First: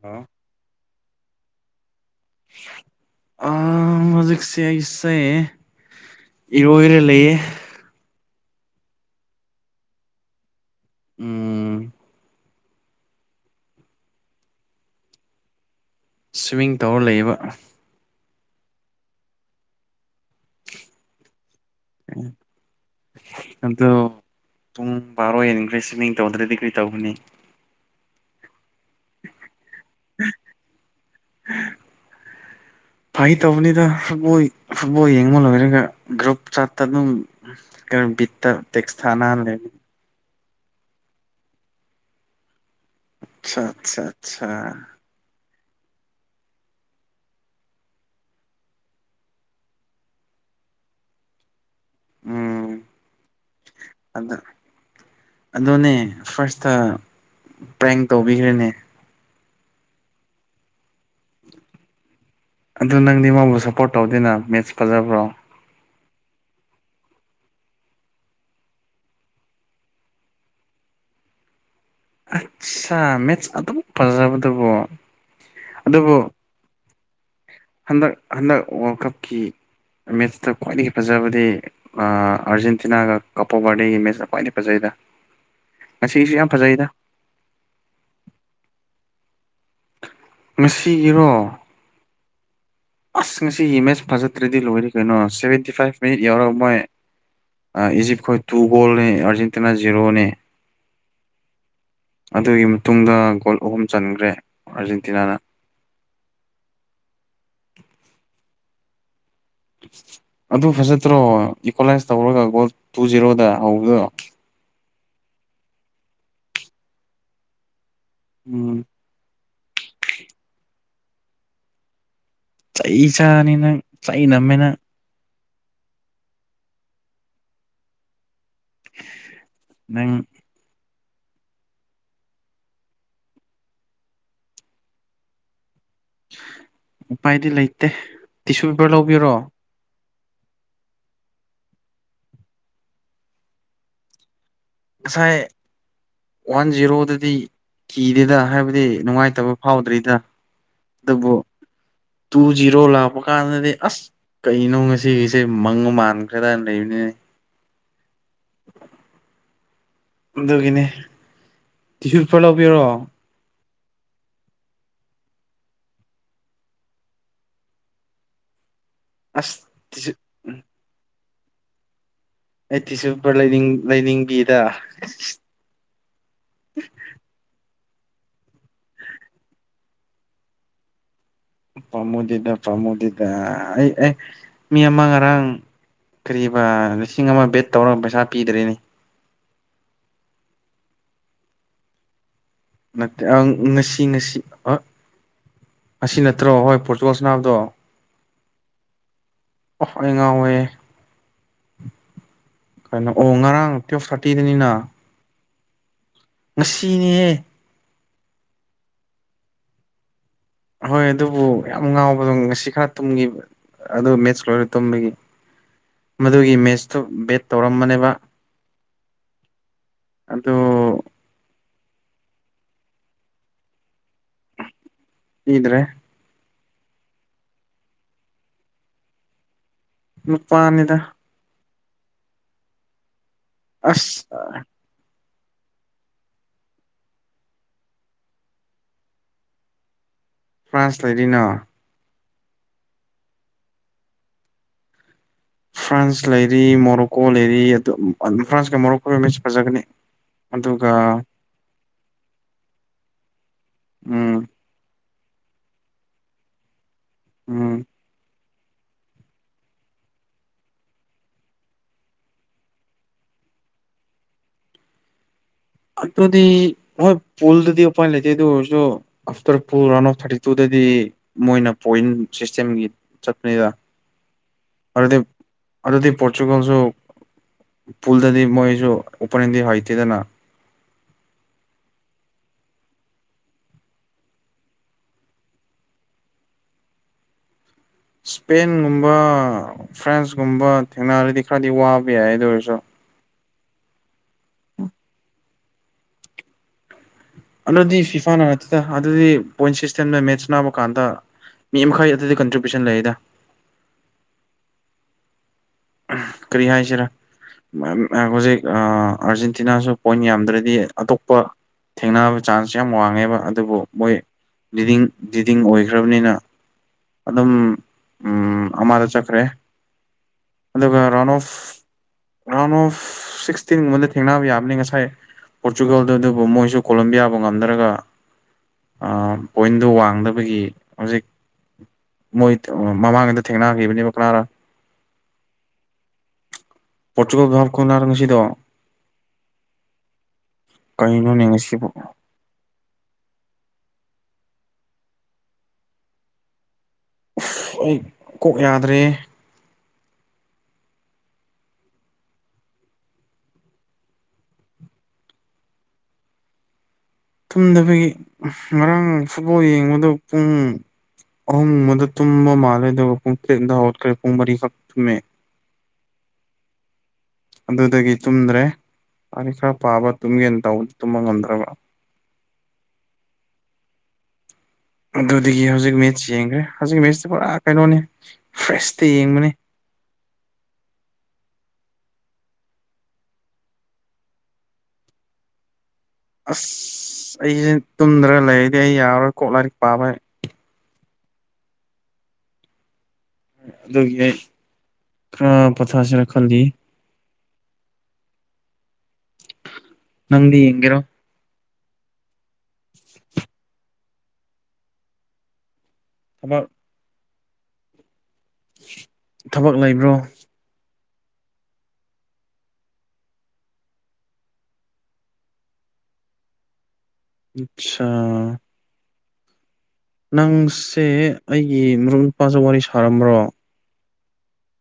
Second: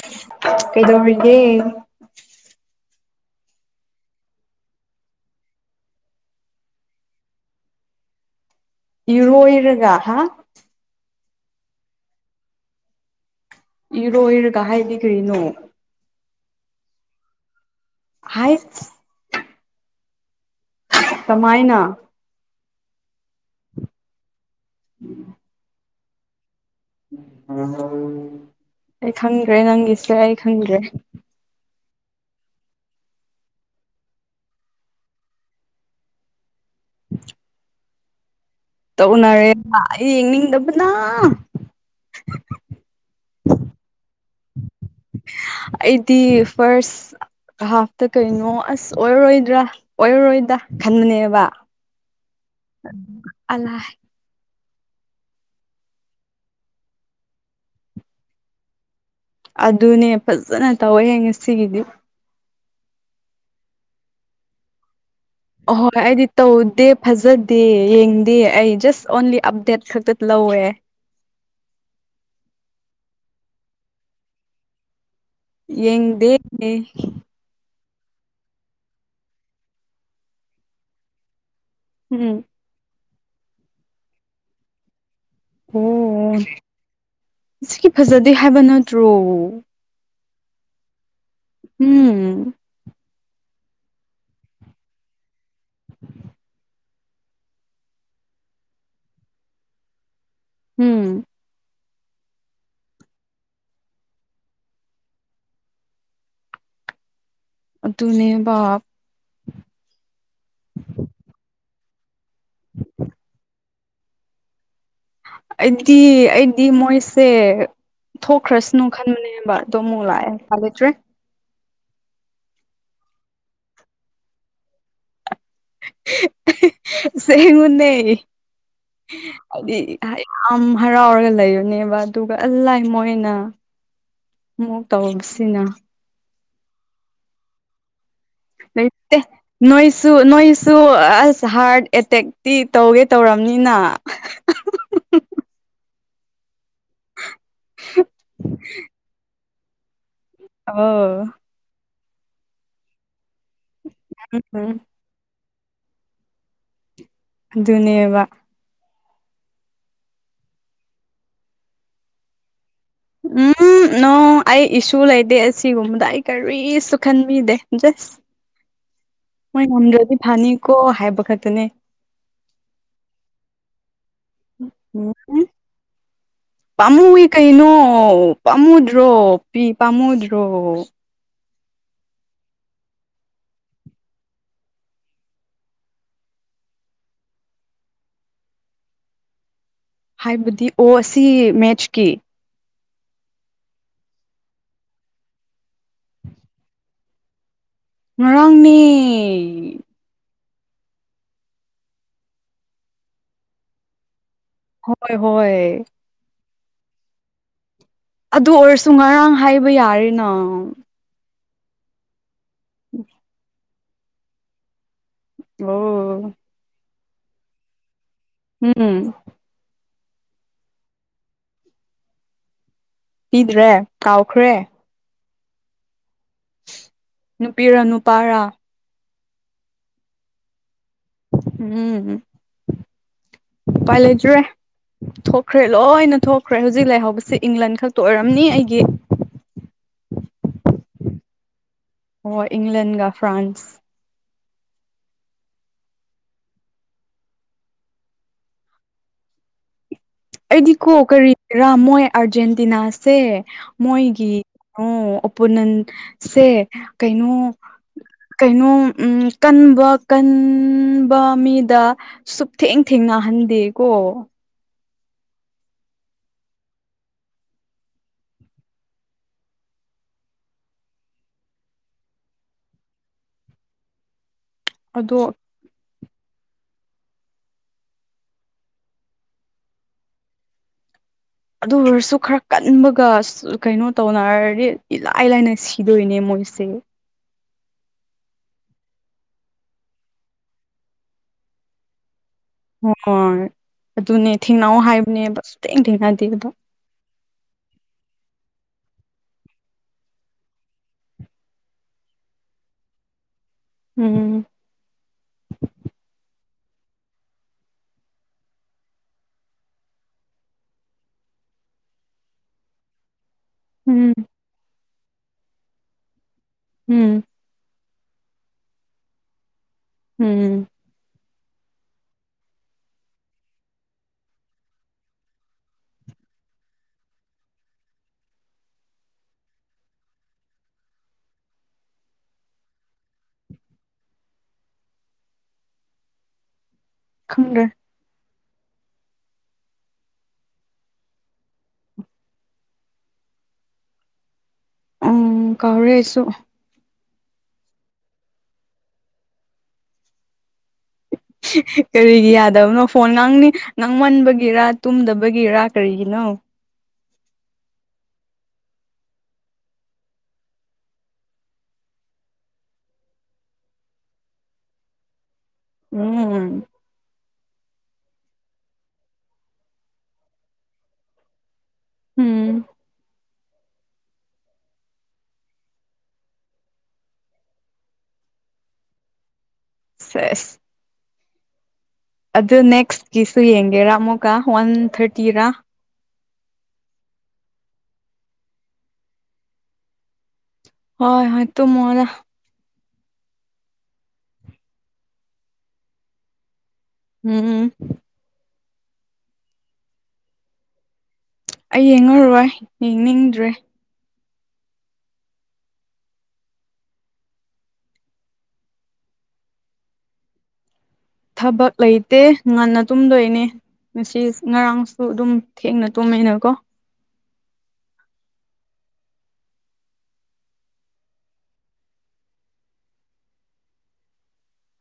Hello ꯀꯩꯗꯧꯔꯤꯒꯦ ꯑꯥ ꯍꯧꯖꯤꯛ ꯁꯦ ꯑꯩꯁꯦ ꯏꯔꯣꯏꯔ ꯂꯩꯌꯦ ꯏ ꯑꯣꯏꯔꯒ ꯍꯥ ꯎꯝ ꯏꯔꯣ ꯏꯔꯒ ꯍꯥꯏꯗꯤ ꯀꯔꯤꯅꯣ ꯁ꯭ꯋꯤꯝꯃꯤꯡ ꯇꯧꯔ ꯂꯩꯕ ꯍꯥꯏꯠ ꯀꯃꯥꯏꯅ ꯑꯣ ꯄꯨꯡ ꯕꯥꯔꯣ ꯌꯦꯅꯤꯡꯈꯔꯤ ꯁꯃꯤ ꯇꯧꯗ꯭ꯔ ꯗꯤ ꯑꯩ ꯈꯪꯗ꯭ꯔꯦ ꯅꯪꯒꯤꯁꯦ ꯑꯩ ꯈꯪꯗ꯭ꯔꯦ ꯐꯩ ꯇꯧꯕꯅꯤꯗ ꯐꯨꯠꯕꯣꯜ ꯐꯨꯠꯕꯣꯜ ꯌꯦꯡꯕ ꯂꯣꯏꯔꯒ ꯒ꯭ꯔꯨꯞ ꯆꯠꯇ ꯑꯗꯨꯝ ꯀꯕꯤꯠ ꯇꯧꯅꯔꯦ ꯌꯦꯡꯅꯤꯡꯗꯕꯅ ꯑꯆꯥ ꯑꯆꯥ ꯑꯆꯥ ꯑꯩꯗꯤ ꯐꯔꯁ ꯍꯥꯞꯇ ꯀꯩꯅꯣ ꯑꯁ ꯑꯣꯏꯔꯔꯣꯏꯗ꯭ꯔꯥ ꯑꯣꯏꯔꯔꯣꯏꯗ ꯈꯟꯕꯅꯦꯕ ꯎꯝ [unintelligible] ꯑꯗ ꯑꯗꯨꯅꯦ ꯐꯥꯔꯁꯇ ꯄ꯭ꯔꯦꯡ ꯇꯧꯕꯤꯈ꯭ꯔꯦꯅꯦ ꯑꯗꯨꯅꯦ ꯐꯖꯅ ꯇꯧꯋꯦ ꯉꯁꯤꯒꯤꯗꯤ ꯑꯗꯨ ꯅꯪꯗꯤ ꯃꯥꯕꯨ ꯁꯞꯄꯣꯔꯠ ꯇꯧꯗꯦꯅ ꯃꯦꯠꯁ ꯐꯖꯕ꯭ꯔꯣ ꯑꯍꯣꯏ ꯑꯩꯗꯤ ꯇꯧꯗꯦ ꯐꯖꯗꯦ ꯌꯦꯡꯗꯦ ꯑꯩ ꯖꯁ ꯑꯣꯟꯂꯤ ꯑꯞꯗꯦꯠ ꯈꯛꯇ ꯂꯧꯋꯦ [inaudible] ꯑꯠꯁꯥ ꯃꯦꯠꯁ ꯑꯗꯨꯝ ꯐꯖꯕꯗꯨꯕꯣ ꯌꯦꯡꯗꯦꯅꯦ ꯍꯟꯗꯛ ꯍꯟꯗꯛ ꯋꯥꯔꯜ ꯀꯞꯀꯤ ꯃꯦꯠꯁꯇ ꯈ꯭ꯋꯥꯏꯗꯒꯤ ꯐꯖꯕꯗꯤ ꯑꯥ ꯎꯝ ꯑꯥꯔꯖꯦꯟꯇꯤꯅꯥꯒ ꯀꯄꯣ ꯕꯔꯗꯦꯒꯤ ꯃꯦꯠꯆꯅ ꯈ꯭ꯋꯥꯏꯗꯒꯤ ꯐꯖꯩꯗ ꯑꯣ ꯉꯁꯤꯒꯤꯁꯨ ꯌꯥꯝ ꯐꯖꯩꯗ ꯁꯤꯒꯤ ꯐꯖꯗꯦ ꯍꯥꯏꯕ ꯅꯠꯇ꯭ꯔꯣ ꯃꯦꯁꯤ ꯎꯝ ꯑꯁ ꯉꯁꯤꯒꯤ ꯃꯦꯠꯆ ꯐꯖꯗ꯭ꯔꯗꯤ ꯂꯣꯏꯔꯦ ꯀꯩꯅꯣ ꯁꯦꯚꯦꯟꯇꯤ ꯐꯥꯏꯚ ꯃꯤꯅꯤꯠ ꯌꯥꯎꯔꯒ ꯃꯣꯏ ꯏꯖꯤꯞꯈꯣꯏ ꯇꯨ ꯒꯣꯜꯅꯤ ꯑꯥꯔꯖꯦꯟꯇꯤꯅꯥ ꯖꯤꯔꯣꯅꯦ ꯎꯝ ꯑꯗꯨꯒꯤ ꯃꯇꯨꯡꯗ ꯒꯣꯜ ꯑꯍꯨꯝ ꯆꯟꯈ꯭ꯔꯦ ꯑꯥꯔꯖꯦꯟꯇꯤꯅꯥꯅ ꯑꯗꯨ ꯑꯗꯨꯅꯦꯕꯥ ꯑꯗꯨ ꯐꯖꯠꯇ꯭ꯔꯣ ꯏꯀ꯭ꯋꯥꯂꯥꯏꯁ ꯇꯧꯔꯒ ꯒꯣꯜ ꯇꯨ ꯖꯤꯔꯣꯗ ꯍꯥꯎꯗ ꯑꯩꯗꯤ ꯑꯩꯗꯤ ꯃꯣꯏꯁꯦ ꯎꯝ ꯊꯣꯛꯈ꯭ꯔꯁꯅꯨ ꯈꯟꯕꯅꯦꯕ ꯑꯗꯣ ꯑꯃꯨꯛ ꯂꯥꯛꯑꯦ ꯎꯄꯥꯏ ꯂꯩꯇ꯭ꯔꯦ ꯆꯩ ꯆꯥꯅꯤ ꯅꯪ ꯆꯩ ꯅꯝꯃꯦ ꯅꯪ ꯑꯁꯦꯡꯕꯅꯦ ꯑꯩꯗꯤ ꯅꯪ ꯍꯥꯏ ꯑꯝ ꯍꯔꯥꯎꯔꯒ ꯂꯩꯔꯨꯅꯦꯕ ꯑꯗꯨꯒ ꯑꯜ ꯂꯥꯏ ꯃꯣꯏꯅ ꯃꯨꯛ ꯇꯧꯕꯁꯤꯅ ꯎꯄꯥꯏꯗꯤ ꯂꯩꯇꯦ ꯇꯤꯁꯨ ꯄꯦꯄꯔ ꯂꯩꯇꯦ ꯂꯧꯕꯤꯔꯣ ꯅꯣꯏꯁꯨ ꯅꯣꯏꯁꯨꯨ ꯑꯁ ꯍꯥꯔꯠ ꯑꯦꯇꯦꯛꯇꯤ ꯇꯧꯒꯦ ꯇꯧꯔꯝꯅꯤꯅ ꯉꯁꯥꯏ ꯋꯥꯟ ꯖꯤꯔꯣꯗꯗꯤ ꯀꯤꯗꯦꯗ ꯍꯥꯏꯕꯗꯤ ꯅꯨꯡꯉꯥꯏꯇꯕ ꯐꯥꯎꯗ꯭ꯔꯤꯗ ꯑꯣ ꯑꯗꯨꯕꯨ ꯇꯨ ꯖꯤꯔꯣ ꯂꯥꯛꯄ ꯀꯥꯟꯗꯗꯤ ꯑꯁ ꯎꯝ ꯀꯩꯅꯣ ꯉꯁꯤꯒꯤꯁꯤ ꯃꯪ ꯃꯥꯟꯈ꯭ꯔꯦꯗꯥꯅ ꯂꯩꯕꯅꯦ ꯑꯗꯨꯅꯦꯕ ꯑꯗꯨꯒꯤꯅꯦ ꯁꯨ ꯄꯦꯄꯔ ꯂꯧꯒꯤꯔꯣ ꯎꯝ ꯅꯣ ꯑꯩ ꯏꯁꯨ ꯂꯩꯇꯦ ꯑꯁꯤꯒꯨꯝꯕꯗ ꯑꯩ ꯀꯔꯤꯁꯨ ꯈꯟꯕꯤꯗꯦ ꯖꯁ ꯑꯁ ꯃꯣꯏ ꯇꯤꯁꯨ ꯉꯝꯗ꯭ꯔꯗꯤ ꯐꯅꯤꯀꯣ ꯍꯥꯏꯕ ꯈꯛꯇꯅꯦ ꯑꯩ ꯇꯤꯁꯨꯄꯦꯄꯔ ꯂꯩꯅꯤꯡ ꯂꯩꯅꯤꯡꯕꯤꯗ ꯄꯥꯝꯃꯨꯋꯤ ꯀꯩꯅꯣ ꯑꯣ ꯄꯥꯝꯃꯨꯗ꯭ꯔꯣ ꯄꯤ ꯄꯥꯝꯃꯨꯗ꯭ꯔꯣ? ꯄꯥꯝꯃꯨꯗꯦꯗ ꯄꯥꯝꯃꯨꯗꯦꯗ ꯑꯩ ꯑꯥ ꯃꯤ ꯑꯃ ꯉꯔꯥꯡ ꯀꯔꯤꯕ ꯂꯤꯁꯤꯡ ꯑꯃ ꯕꯦꯠ ꯇꯧꯔꯒ ꯄꯩꯁꯥ ꯄꯤꯗꯔ꯭ꯦꯅꯦ ꯍꯥꯏꯕꯗꯤ ꯑꯣ ꯑꯁꯤ ꯃꯦꯠꯆꯀꯤ ꯅꯠꯇꯦ ꯑꯪ ꯉꯁꯤ ꯉꯁꯤ ꯑꯥ ꯉꯁꯤ ꯅꯠꯇ꯭ꯔꯣ ꯍꯣꯏ ꯄꯣꯔꯇꯨꯒꯣꯜ ꯁꯅꯕꯗꯣ ꯉꯔꯥꯡꯅꯦ ꯑꯣ ꯑꯩ ꯉꯥꯎꯋꯦ ꯀꯩꯅꯣ ꯑꯣ ꯉꯔꯥꯡ ꯇꯨꯋꯦꯜꯐ ꯊꯥꯔ ꯍꯣꯏ ꯍꯣꯏ ꯉꯁꯤꯅꯦꯍꯦ ꯑꯗꯨ ꯑꯣꯏꯔꯁꯨ ꯉꯔꯥꯡ ꯍꯥꯏꯕ ꯌꯥꯔꯦꯅ ꯍꯣꯏ ꯑꯗꯨꯕꯨ ꯌꯥꯝ ꯉꯥꯎꯕꯗꯣ ꯉꯁꯤ ꯈꯔ ꯇꯨꯝꯈꯤꯕ ꯑꯗꯨ ꯃꯦꯠꯁ ꯂꯣꯏꯔ ꯇꯨꯝꯕꯒꯤ ꯑꯣ ꯃꯗꯨꯒꯤ ꯃꯦꯠꯆꯇꯨ ꯕꯦꯠ ꯇꯧꯔꯝꯕꯅꯦꯕ ꯎꯝ ꯑꯗꯣ ꯄꯤꯗ꯭ꯔꯦ ꯀꯥꯎꯈ꯭ꯔꯦ ꯏ꯭ꯗꯔꯦ ꯅꯨꯄꯤꯔꯥ ꯅꯨꯄꯥꯔꯥ ꯅꯨꯄꯥꯅꯤꯗ ꯎꯝ ꯎꯄꯥꯏ ꯂꯩꯇ꯭ꯔꯦ ꯑꯁ ꯊꯣꯛ ꯈ꯭ꯔꯦ ꯂꯣꯏꯅ ꯊꯣꯛꯈ꯭ꯔꯦ ꯍꯧꯖꯤꯛ ꯂꯩꯍꯧꯕꯁꯤ ꯏꯪꯂꯟ ꯈꯛꯇ ꯑꯣꯏꯔꯝꯅꯤ ꯑꯩꯒꯤ ꯐ꯭ꯔꯥꯟꯁ ꯂꯩꯔꯤꯅ ꯑꯣ ꯏꯪ꯭ꯂꯦꯟꯒ ꯐ꯭ꯔꯥꯟꯁ ꯐ꯭ꯔꯥꯟꯁ ꯂꯩꯔꯤ ꯃꯣꯔꯣꯀꯣ ꯂꯩꯔꯤ ꯑꯗꯨ ꯐ꯭ꯔꯥꯟꯁꯀ ꯃꯣꯔꯣꯀꯣꯒ ꯃꯦꯁ ꯐꯖꯒꯅꯤ ꯑꯩꯗꯤꯀꯣ ꯑꯗꯨꯒ ꯀꯔꯤꯔꯥ ꯃꯣꯏ ꯑꯔꯖꯦꯟꯇꯤꯅꯥꯁꯦ ꯃꯣꯏꯒꯤ ꯎꯝ ꯀꯩꯅꯣ ꯄꯨꯅꯟꯁꯦ ꯀꯩꯅꯣ ꯎꯝ ꯀꯩꯅꯣ ꯎꯝ ꯀꯟꯕ ꯀꯟꯕ ꯃꯤꯗ ꯁꯨꯞꯊꯦꯡ ꯊꯦꯡꯅꯍꯟ ꯗꯦꯀꯣ ꯑꯗꯨꯗꯤ ꯍꯣꯏ ꯄꯨꯜꯗꯗꯤ ꯎꯄꯥꯏ ꯂꯩꯇꯦ ꯑꯗꯨ ꯑꯣꯏꯔꯁꯨ ꯑꯐꯠꯔ ꯄꯨꯜ ꯔꯥꯎꯟ ꯑꯣꯐ ꯊꯠꯇꯤꯇꯨ ꯍꯥꯏꯗꯤ ꯃꯣꯏꯅ ꯄꯣꯏꯟ ꯁꯤꯁꯇꯦꯝꯒꯤ ꯆꯠꯄꯅꯤꯗ ꯑꯗꯨꯗꯤ ꯑꯗꯣ ꯑꯗꯨꯗꯤ ꯄꯣꯔꯆꯨꯒꯜꯁꯨ ꯄꯨꯜꯗꯗꯤ ꯃꯣꯏꯁꯨ ꯑꯣꯄꯣꯅꯦꯟꯗꯤ ꯍꯩꯇꯦꯗꯅ ꯑꯗꯨ ꯑꯣꯏꯔꯁꯨ ꯈꯔ ꯀꯟꯕꯒ ꯀꯩꯅꯣ ꯇꯧꯅꯔꯗꯤ ꯏꯂꯥꯏ ꯂꯥꯏꯅ ꯁꯤꯗꯣꯏꯅꯦ ꯃꯣꯏ ꯃꯣꯏꯁꯦ ꯏꯁꯄꯦꯟꯒꯨꯝꯕ ꯐ꯭ꯔꯥꯟꯁꯀꯨꯝꯕ ꯊꯦꯡꯅꯔꯗꯤ ꯈꯔꯗꯤ ꯋꯥꯕ ꯌꯥꯏ ꯑꯗꯨ ꯑꯣꯏꯔꯁꯨ ꯍꯣꯏ ꯑꯗꯨꯅꯦ ꯊꯦꯡꯅꯧ ꯍꯥꯏꯕꯅꯦꯕ ꯁꯨꯛꯊꯦꯡ ꯊꯦꯡꯅꯗꯦꯕ ꯑꯗꯨꯗꯤ ꯐꯤꯐꯥꯅ ꯅꯠꯇꯦꯗ ꯑꯗꯨꯗꯤ ꯄꯣꯏꯟ ꯁꯤꯁꯇꯦꯝꯗ ꯃꯦꯠꯁ ꯁꯅꯕ ꯀꯥꯟꯗ ꯃꯤ ꯃꯈꯩ ꯑꯗꯨꯗꯤ ꯀꯟꯇ꯭ꯔꯤꯕ꯭ꯌꯨꯁꯟ ꯂꯩꯗ ꯎꯝ ꯀꯔꯤ ꯍꯥꯏꯁꯤꯔ ꯑꯥ ꯍꯧꯖꯤꯛ ꯑꯥꯔꯖꯦꯟꯇꯤꯅꯥꯁꯨ ꯄꯣꯏꯟ ꯌꯥꯝꯗ꯭ꯔꯗꯤ ꯑꯇꯣꯞꯄ ꯊꯦꯡꯅꯕ ꯆꯥꯟꯁ ꯌꯥꯝ ꯋꯥꯡꯉꯦꯕ ꯑꯗꯨꯕꯨ ꯎꯝ ꯃꯣꯏ ꯗꯤꯗꯤꯡ ꯗꯤꯗꯤꯡ ꯑꯣꯏꯈ꯭ꯔꯕꯅꯤꯅ ꯎꯝ ꯑꯗꯨꯝ ꯎꯝ ꯑꯃꯥꯗ ꯆꯠꯈ꯭ꯔꯦ ꯎꯝ ꯑꯗꯨꯒ ꯔꯅ ꯑꯣꯐ [inaudible] ꯔꯥꯎꯟ ꯑꯣꯐ ꯁꯤꯛꯁꯇꯤꯟꯒꯨꯝꯕꯗ ꯊꯦꯡꯅꯕ ꯌꯥꯕꯅꯤ ꯉꯁꯥꯏ ꯄꯣꯔꯇꯨꯒꯜꯗꯨ ꯑꯗꯨꯕꯨ ꯃꯣꯏꯁꯨ ꯀꯣꯂꯝꯣꯕꯤꯌꯥꯕꯨ ꯉꯝꯗꯔꯒ ꯑꯥ ꯄꯣꯏꯟꯗꯣ ꯋꯥꯡꯗꯕꯒꯤ ꯍꯧꯖꯤꯛ ꯃꯣꯏ ꯃꯃꯥꯡꯒꯤꯗ ꯊꯦꯡꯅꯈꯤꯕꯅꯦꯕ ꯀꯅꯥꯔ ꯈꯪꯗ꯭ꯔꯦ ꯄꯣꯔꯇꯨꯒꯜ ꯈꯨꯜꯅ ꯉꯁꯤꯗꯣ ꯀꯔꯤꯅꯣꯅꯦ ꯉꯁꯤꯕꯣ ꯎꯝ ꯀꯥꯎꯔꯦ ꯑꯩꯁꯨ ꯑꯩ ꯀꯣꯛ ꯌꯥꯗ꯭ꯔꯦ ꯍꯤꯍꯤ ꯀꯔꯤꯒꯤ ꯌꯥꯗꯕꯅꯣ ꯐꯣꯟ ꯉꯥꯡꯅꯤ ꯉꯥꯡꯃꯟꯕꯒꯤꯔꯥ ꯇꯨꯝꯗꯕꯒꯤꯔꯥ ꯀꯔꯤꯒꯤꯅꯣ ꯍꯣ ꯇꯨꯝꯗꯕꯒꯤ ꯉꯔꯥꯡ ꯐꯨꯠꯕꯣꯜ ꯌꯦꯡꯕꯗꯣ ꯄꯨꯡ ꯑꯍꯨꯝ ꯃꯗ ꯇꯨꯝꯕ ꯃꯥꯜꯂꯦꯗꯣꯄꯨꯡ ꯇꯔꯦꯠ ꯇ ꯍꯧꯠꯈ꯭ꯔꯦ ꯄꯨꯡ ꯃꯔꯤꯈꯛ ꯇꯨꯝꯃꯦ ꯎꯝ ꯑꯗꯨꯗꯒꯤ ꯇꯨꯝꯗ꯭ꯔꯦ ꯂꯥꯏꯔꯤꯛ ꯈꯔ ꯄꯥꯕ ꯇꯨꯝꯒꯦꯅ ꯇꯧꯕ ꯇꯨꯝꯕ ꯉꯝꯗ꯭ꯔꯕ ꯎꯝ ꯑꯗꯨꯗꯒꯤ ꯍꯧꯖꯤꯛ ꯃꯦꯠꯁ ꯌꯦꯡꯈ꯭ꯔꯦ ꯍꯧꯖꯤꯛ ꯃꯦꯠꯁꯇꯤ ꯄꯨꯔꯥ ꯀꯩꯅꯣꯅꯤ ꯐ꯭ꯔꯦꯁꯇ ꯌꯦꯡꯕꯅꯤ ꯁꯦꯁ ꯑꯗꯨ ꯅꯦꯛꯁꯀꯤꯁꯨ ꯌꯦꯡꯒꯦꯔꯥ ꯑꯃꯨꯛꯀ ꯋꯥꯟ ꯊꯥꯔꯇꯤꯔꯥ ꯑꯁ ꯑꯩꯁꯦ ꯇꯨꯝꯗ꯭ꯔ ꯂꯩꯔꯗꯤ ꯑꯩ ꯌꯥꯔꯔꯣꯏ ꯀꯣꯛ ꯂꯥꯏꯔꯤꯛ ꯄꯥꯕ ꯍꯣꯏ ꯍꯣꯏ ꯇꯨꯝ ꯃꯣꯗ ꯑꯗꯨꯒꯤ ꯑꯩ ꯈꯔ ꯄꯣꯊꯁꯤꯔ ꯈꯜꯂꯤ ꯎꯝ ꯎꯝ ꯅꯪꯗꯤ ꯌꯦꯡꯒꯦꯔꯣ ꯑꯩ ꯌꯦꯡꯉꯔꯣꯏ ꯌꯦꯡꯅꯤꯡꯗ꯭ꯔꯦ ꯊꯕꯛ ꯊꯕꯛ ꯂꯩꯕ꯭ꯔꯣ ꯊꯕꯛ ꯂꯩꯇꯦ ꯉꯟꯅ ꯇꯨꯝꯗꯣꯏꯅꯦ ꯉꯁꯤ ꯉꯔꯥꯡꯁꯨ ꯑꯗꯨꯝ ꯊꯦꯡꯅ ꯇꯣꯃꯦꯅꯀꯣ ꯑꯆꯥ ꯅꯪꯁꯦ ꯑꯩꯒꯤ ꯃꯔꯨꯞ ꯅꯨꯄꯥꯁꯨ ꯋꯥꯔꯤ ꯁꯥꯔꯝꯕ꯭ꯔꯣ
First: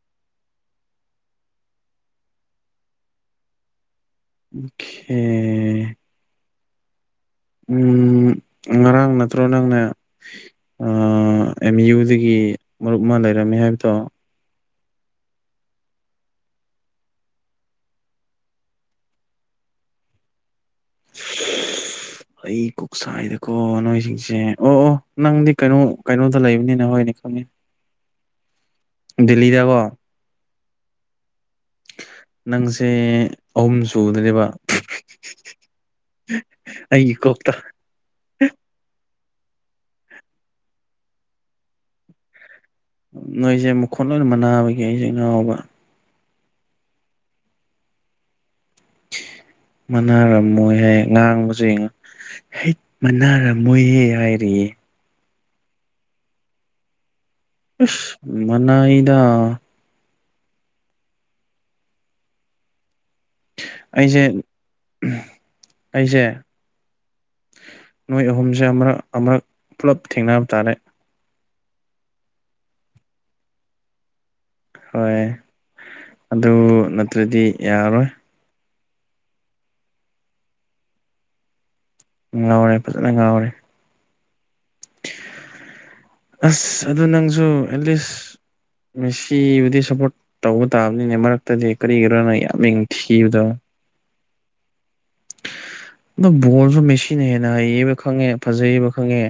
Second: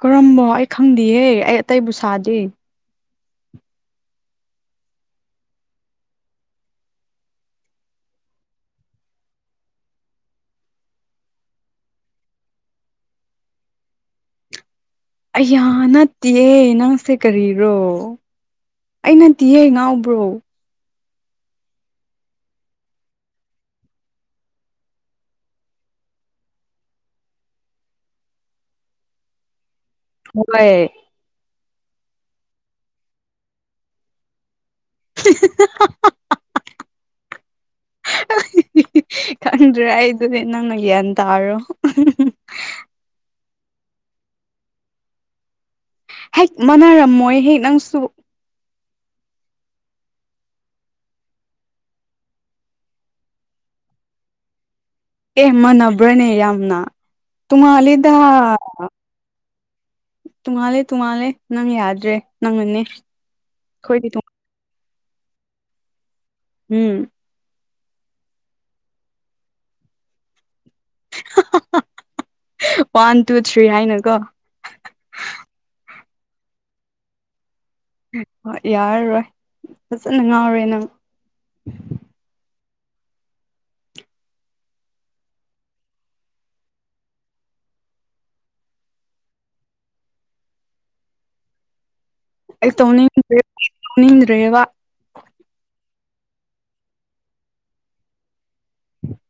ꯀꯔꯝꯕ ꯑꯩ ꯈꯪꯗꯦꯍꯦ ꯑꯩ ꯑꯇꯩꯕꯨ ꯁꯥꯗꯦ ꯑꯣꯈꯦ ꯎꯝ ꯉꯔꯥꯡ ꯅꯠꯇ꯭ꯔꯣ ꯅꯪꯅ ꯑꯥ ꯑꯦꯝ ꯌꯨꯗꯒꯤ ꯃꯔꯨꯞ ꯑꯃ ꯂꯩꯔꯝꯃꯦ ꯍꯥꯏꯕꯗꯣ ꯑꯩꯌꯥ ꯅꯠꯇꯦ ꯅꯪꯁꯦ ꯀꯔꯤꯔꯣ ꯑꯩ ꯅꯠꯇꯤꯌꯦ ꯉꯥꯎꯕ꯭ꯔꯣ ꯑꯩ ꯀꯣꯛꯁꯥꯏꯗꯀꯣ ꯅꯣꯏꯁꯤꯡꯁꯦ ꯑꯣ ꯑꯣ ꯅꯪꯗꯤ ꯀꯩꯅꯣ ꯀꯩꯅꯣꯗ ꯂꯩꯕꯅꯤꯅ ꯍꯣꯏꯅꯦ ꯈꯪꯉꯦ [inaudible] ꯗꯦꯜꯂꯤꯗꯀꯣ ꯍꯣꯏ ꯅꯪꯖꯦ ꯑꯍꯨꯝ ꯁꯨꯕꯗꯅꯦꯕ ꯑꯩꯒꯤ ꯀꯣꯛꯇꯥ ꯈꯪꯗ꯭ꯔꯦ ꯑꯩꯗꯨꯗꯤ ꯅꯪꯅ ꯒ꯭ꯌꯥꯟ ꯇꯥꯔꯣ ꯅꯣꯏꯖꯦ ꯃꯈꯨꯦꯟ ꯂꯣꯏꯅ ꯃꯥꯟꯅꯥꯕꯒꯤ ꯑꯩꯖꯦ ꯉꯥꯎꯕ ꯍꯩꯠ ꯃꯥꯟꯅꯥꯔꯝꯃꯣꯏ ꯍꯦ ꯅꯪꯁꯨ ꯃꯥꯟꯅꯥꯔꯝꯃꯣꯏ ꯌꯦ ꯉꯥꯡꯕꯖꯤꯡ ꯍꯩꯠ ꯃꯥꯟꯅꯥꯔꯝꯃꯣꯏꯍꯦ ꯍꯥꯏꯔꯤꯌꯦ ꯑꯦ ꯃꯥꯟꯅꯕ꯭ꯔꯅꯦ ꯌꯥꯝꯅ ꯑꯁ ꯇꯣꯡꯉꯥꯜꯂꯤꯗꯥ ꯃꯅꯥꯏꯗ ꯇꯣꯡꯉꯥꯜꯂꯦ-ꯇꯣꯡꯉꯥꯜꯂꯦ ꯅꯪ ꯌꯥꯗ꯭ꯔꯦ ꯅꯪꯅꯅꯦ ꯑꯩꯈꯣꯏꯗꯤ ꯑꯩꯖꯦ ꯑꯩꯖꯦ INAUDIBLE ꯅꯣꯏ ꯑꯍꯨꯝꯖꯦ ꯑꯃꯨꯔꯛ-ꯑꯃꯨꯔꯛ ꯄꯨꯂꯞ ꯊꯦꯡꯅꯕ ꯇꯥꯔꯦ ꯋꯥꯟ ꯇꯨ ꯊ꯭ꯔꯤ ꯍꯥꯏꯅꯀꯣ ꯍꯣꯏ ꯑꯗꯨ ꯅꯠꯇ꯭ꯔꯗꯤ ꯌꯥꯔꯔꯣꯏ ꯍꯣꯏ ꯌꯥꯔꯔꯣꯏ ꯐꯖꯅ ꯉꯥꯎꯔꯦ ꯅꯪ ꯉꯥꯎꯔꯦ ꯐꯖꯅ ꯉꯥꯎꯔꯦ INAUDIBLE ꯑꯥꯁ ꯑꯗꯨ ꯅꯪꯖꯨ ꯑꯦꯠꯂꯤꯁ ꯃꯦꯁꯤꯕꯨꯗꯤ ꯁꯞꯄꯣꯔꯠ ꯇꯧꯕ ꯇꯥꯕꯅꯤꯅꯦ ꯃꯔꯛꯇꯗꯤ ꯀꯔꯤ ꯑꯩ ꯇꯧꯅꯤꯡ ꯇꯧꯅꯤꯡꯗ꯭ꯔꯦꯕꯥ ꯑꯗꯨ ꯕꯣꯜꯖꯨ ꯃꯦꯁꯤꯅ ꯍꯦꯟꯅ ꯍꯩꯌꯦꯕ ꯈꯪꯉꯦ ꯐꯖꯩꯕ ꯈꯪꯉꯦ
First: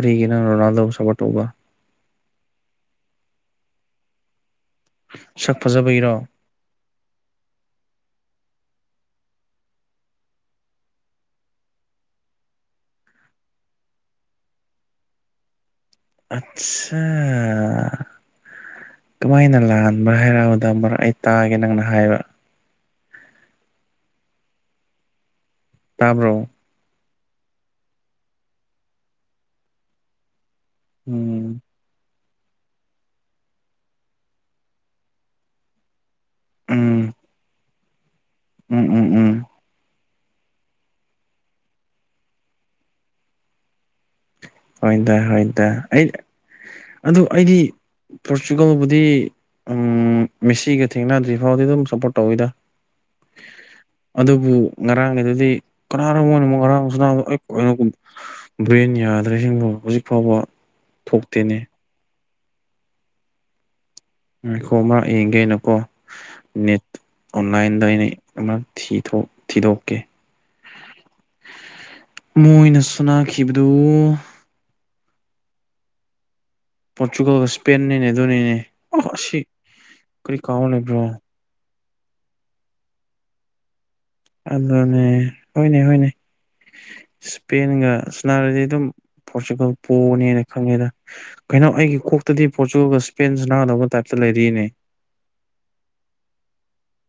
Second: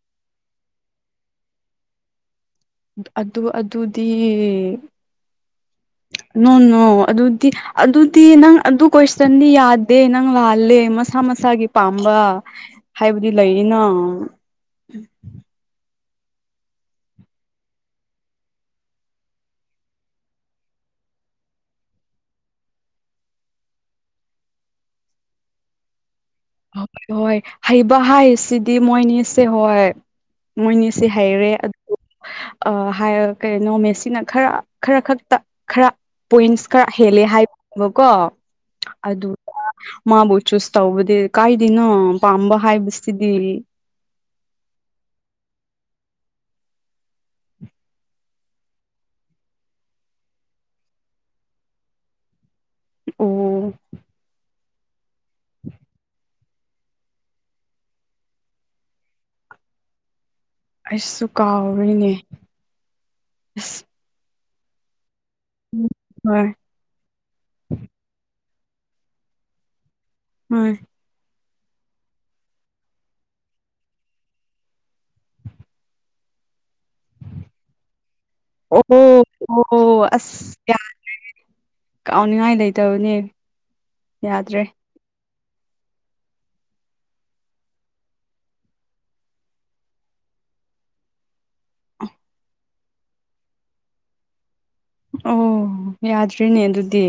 ꯀꯔꯤꯒꯤꯅꯣ ꯔꯣꯅꯥꯜꯗꯣꯕꯨ ꯁꯞꯄꯣꯔꯠ ꯇꯧꯕ ꯑꯗꯨ ꯑꯗꯨꯗꯤ ꯁꯛ ꯐꯖꯕꯒꯤꯔꯣ ꯅꯣ ꯅꯣ ꯑꯗꯨꯗꯤ ꯑꯗꯨꯗꯤ ꯅꯪ ꯑꯗꯨ ꯀꯣꯏꯁꯟꯗꯤ ꯌꯥꯗꯦ ꯅꯪ ꯂꯥꯜꯂꯦ ꯃꯁꯥ ꯃꯁꯥꯒꯤ ꯄꯥꯝꯕ ꯍꯥꯏꯕꯗꯤ ꯂꯩꯌꯦ ꯅꯥ ꯑꯥꯆꯁꯥ ꯀꯝꯃꯥꯏꯅ ꯂꯥꯟꯕ꯭ꯔꯥ ꯍꯥꯏꯔꯛꯕꯗ ꯃꯔꯛ ꯑꯩ ꯇꯥꯒꯦ ꯅꯪꯅ ꯍꯥꯏꯕ ꯇꯥꯕ꯭ꯔꯣ ꯍꯣꯏ ꯍꯣꯏ ꯍꯩꯕ ꯍꯥꯏꯁꯤꯗꯤ ꯃꯣꯏꯅꯤꯁꯦ ꯍꯣꯏ ꯃꯣꯏꯅꯤ ꯁꯤ ꯎꯝ ꯍꯩꯔꯦ ꯑꯗꯨ ꯑꯥ ꯍꯥꯏꯔꯒ ꯀꯩꯅꯣ ꯃꯦꯁꯤꯅ ꯈꯔ ꯈꯔ ꯈꯛꯇ ꯈꯔ ꯄꯣꯏꯟꯁ ꯈꯔ ꯎꯝ ꯍꯦꯜꯂꯦ ꯍꯥꯏꯕꯅꯦꯕꯀꯣ ꯎꯝ ꯎꯝ ꯎꯝ ꯑꯗꯨꯒ ꯃꯥꯕꯨ ꯆꯨꯁ ꯇꯧꯕꯗꯤ ꯀꯥꯏꯗꯅꯣ ꯄꯥꯝꯕ ꯍꯥꯏꯕꯁꯤꯗꯤ ꯍꯣꯏꯗꯥ-ꯍꯣꯏꯗꯥ ꯑꯩ ꯑꯗꯨ ꯑꯩꯗꯤ ꯄꯣꯔꯆꯨꯒꯜꯕꯨꯗꯤ ꯑꯥꯝ ꯃꯦꯁꯤꯒ ꯊꯦꯡꯅꯗ꯭ꯔꯤ ꯐꯥꯎꯗꯤ ꯑꯗꯨꯝ ꯁꯞꯄꯣꯔꯠ ꯇꯧꯋꯤꯗ ꯑꯣ UNINTELLIGIBLE UNINTELLIGIBLE ꯑꯩꯁꯨ ꯀꯥꯎꯔꯤꯅꯦ ꯑꯥꯁ UNINTELLIGIBLE ꯍꯣꯏ ꯑꯃ ꯊꯤꯗꯣꯛ-ꯊꯤꯗꯣꯛꯀꯦ ꯍꯣꯏ ꯃꯣꯏꯅ ꯁꯥꯟꯅꯈꯤꯕꯗꯨ ꯄꯣꯔꯇꯨꯒꯜꯒ ꯏꯁꯄꯦꯟꯅꯦꯅꯦ ꯑꯗꯨꯅꯦꯅꯦ ꯑꯣ ꯑꯁꯤ ꯑꯣ ꯀꯔꯤ ꯑꯁ ꯀꯥꯎ ꯂꯩꯕ꯭ꯔꯣ ꯀꯥꯎꯅꯤꯡꯉꯥꯏ ꯂꯩꯇꯕꯅꯦ ꯌꯥꯗ꯭ꯔꯦ ꯑꯗꯨꯅꯦ ꯍꯣꯏꯅꯦ ꯍꯣꯏꯅꯦ ꯏꯁꯄꯦꯟꯒ ꯁꯥꯅꯔꯗꯤ ꯑꯗꯨꯝ ꯄꯣꯔꯇꯨꯒꯜ ꯄꯣꯅꯦꯅ ꯈꯪꯉꯦꯗ ꯀꯩꯅꯣ ꯑꯩꯒꯤ ꯀꯣꯛꯇꯗꯤ ꯄꯣꯔꯇꯨꯒꯜꯒ ꯏꯁꯄꯦꯟ ꯁꯥꯟꯅꯒꯗꯧꯕ ꯇꯥꯏꯞꯇ ꯂꯩꯔꯤꯌꯦꯅꯦ ꯑꯣ ꯌꯥꯗ꯭ꯔꯦꯅꯦ ꯑꯗꯨꯗꯤ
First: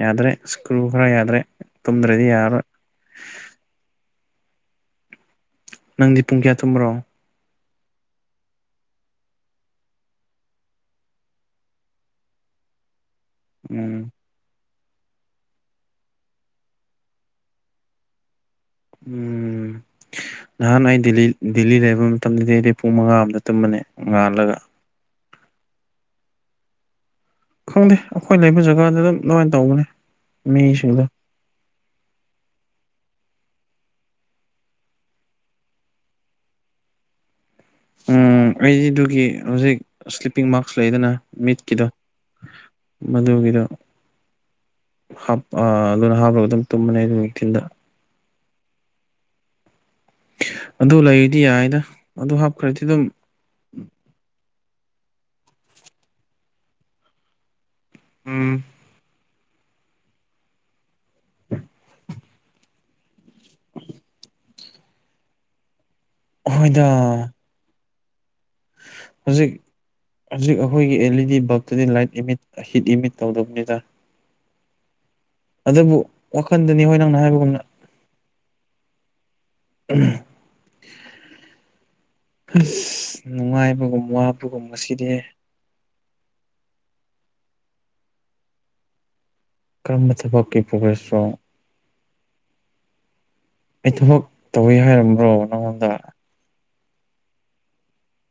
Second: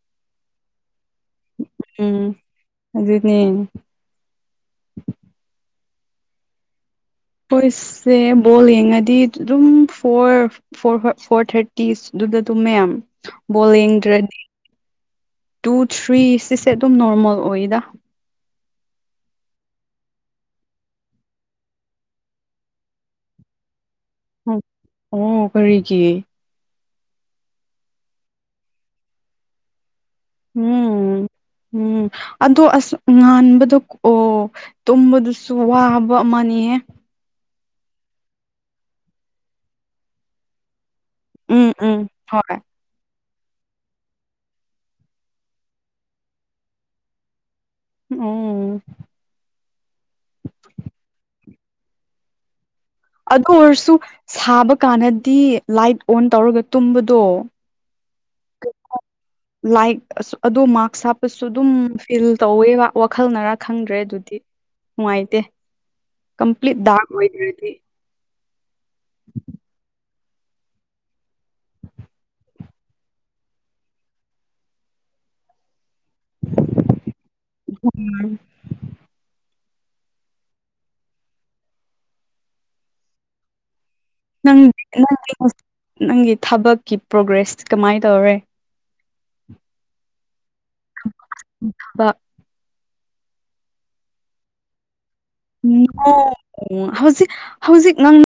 ꯌꯥꯗ꯭ꯔꯦ ꯁꯀ꯭ꯔꯨ ꯈꯔ ꯌꯥꯗ꯭ꯔꯦ ꯇꯨꯝꯗ꯭ꯔꯗꯤ ꯎꯝ ꯌꯥꯔꯔꯣꯏ ꯑꯗꯨꯅꯦ ꯅꯪꯗꯤ ꯄꯨꯡ ꯀꯌꯥ ꯇꯨꯝꯕ꯭ꯔꯣ ꯈꯣꯏꯁꯦ ꯕꯣꯜ ꯌꯦꯡꯉꯗꯤ ꯑꯗꯨꯝ ꯐꯣꯔ [unintelligible] ꯐꯣꯔ ꯊ꯭ꯔꯇꯤꯁ ꯑꯗꯨꯒ ꯇꯨꯝꯃꯦ [unintelligible] ꯕꯣꯜ ꯎꯝ ꯌꯦꯡꯗ꯭ꯔꯗꯤ ꯇꯨ ꯊ꯭ꯔꯤ ꯁꯤꯁꯦ ꯑꯗꯨꯝ ꯅꯣꯔꯃꯦꯜ ꯑꯣꯏꯌꯦꯗ ꯎꯝ ꯅꯍꯥꯟ ꯑꯩ ꯗꯦꯜꯂꯤ ꯗꯦꯜꯂꯤ ꯂꯩꯕ ꯃꯇꯝꯗꯗꯤ ꯑꯩꯗꯤ ꯄꯨꯡ ꯃꯉꯥ [unintelligible] ꯇꯨꯝꯕꯅꯦ ꯉꯥꯜꯂꯒ ꯑꯣ ꯀꯔꯤꯒꯤ ꯈꯪꯗꯦ ꯑꯩꯈꯣꯏ ꯂꯩꯕ ꯖꯒꯥꯗꯣ ꯗꯨꯝ ꯑꯗꯨꯃꯥꯏꯅ ꯇꯧꯕꯅꯦ ꯃꯤꯁꯤꯡꯗꯣ ꯎꯝ ꯎꯝ ꯑꯗꯣ ꯑꯁ ꯉꯥꯟꯕꯗꯣ ꯑꯣ ꯇꯨꯝꯕꯗꯨꯁꯨ ꯋꯥꯕ ꯑꯃꯅꯤꯍꯦ ꯎꯝ ꯑꯩ ꯑꯗꯨꯒꯤ ꯍꯧꯖꯤꯛ ꯁ꯭ꯂꯤꯞꯄꯤꯡ ꯃꯥꯛꯁ ꯂꯩꯗꯅ ꯎꯝ ꯃꯤꯠꯀꯤꯗꯣ ꯎꯝ ꯍꯣꯏ ꯃꯗꯨꯒꯤꯗꯣ ꯍꯥꯞ ꯑ ꯑꯗꯨꯅ ꯍꯥꯞꯂꯒ ꯑꯗꯨꯝ ꯇꯨꯝꯕꯅꯦ ꯑꯗꯨ ꯅꯨꯡꯊꯤꯟꯗ ꯑꯣ ꯑꯗꯨ ꯂꯩꯔꯗꯤ ꯌꯥꯏꯌꯦꯗ ꯑꯗꯨ ꯍꯥꯞ ꯑꯗꯨ ꯑꯣꯏꯔꯁꯨ ꯁꯥꯕ ꯀꯥꯟꯗꯗꯤ ꯂꯥꯏꯠ ꯑꯣꯟ ꯇꯧꯔꯒ ꯇꯨꯝꯕꯗꯣ ꯎꯝ [unintelligible] ꯂꯥꯏꯠ ꯑꯁ ꯑꯗꯣ ꯃꯥꯛꯁ ꯍꯥꯞꯄꯁꯨ ꯑꯗꯨꯝ ꯐꯤꯜ ꯇꯧꯋꯦꯕ ꯋꯥꯈꯜꯅꯔꯥ ꯈꯪꯗ꯭ꯔꯦ ꯑꯗꯨꯗꯤ ꯅꯨꯡꯉꯥꯏꯇꯦ ꯀꯝꯄ꯭ꯂꯤꯠ ꯍꯣꯏꯗ ꯗꯥꯔꯛ ꯑꯣꯢꯗ꯭ꯔꯗꯤ ꯍꯧꯖꯤꯛ ꯍꯧꯖꯤꯛ ꯑꯩꯈꯣꯏꯒꯤ ꯑꯦꯜ ꯏ ꯗꯤ ꯕꯜꯕ ꯇꯨꯗꯤ ꯂꯥꯏꯠ ꯏꯃꯤꯠ ꯍꯤꯠ ꯏꯃꯤꯠ ꯇꯧꯗꯕꯅꯦꯗ ꯑꯗꯨꯕꯨ ꯋꯥꯈꯟꯗꯅꯤ ꯍꯣꯏ ꯅꯪꯅ ꯍꯥꯏꯕꯒꯨꯝꯅ ꯎꯝ ꯑꯝ ꯑꯁ ꯅꯨꯡꯉꯥꯏꯕꯒꯨꯝ ꯅꯪ ꯋꯥꯕꯒꯨꯝ ꯉꯁꯤꯗꯤ ꯅꯪꯒꯤ [inaudible] ꯅꯪꯒꯤ ꯊꯕꯛꯀꯤ ꯄ꯭ꯔꯣꯒ꯭ꯔꯦꯁ ꯀꯃꯥꯏ ꯇꯧꯔꯦ ꯀꯔꯝꯕ ꯊꯕꯛꯀꯤ ꯄ꯭ꯔꯣꯒ꯭ꯔꯦꯁꯔꯣ ꯊꯕꯛ ꯑꯩ ꯊꯕꯛ ꯇꯧꯋꯦ ꯍꯥꯏꯔꯝꯕ꯭ꯔꯣ ꯅꯪꯉꯣꯟꯗ ꯑꯣ ꯍꯧꯖꯤꯛ ꯍꯧꯖꯤꯛ ꯅꯪ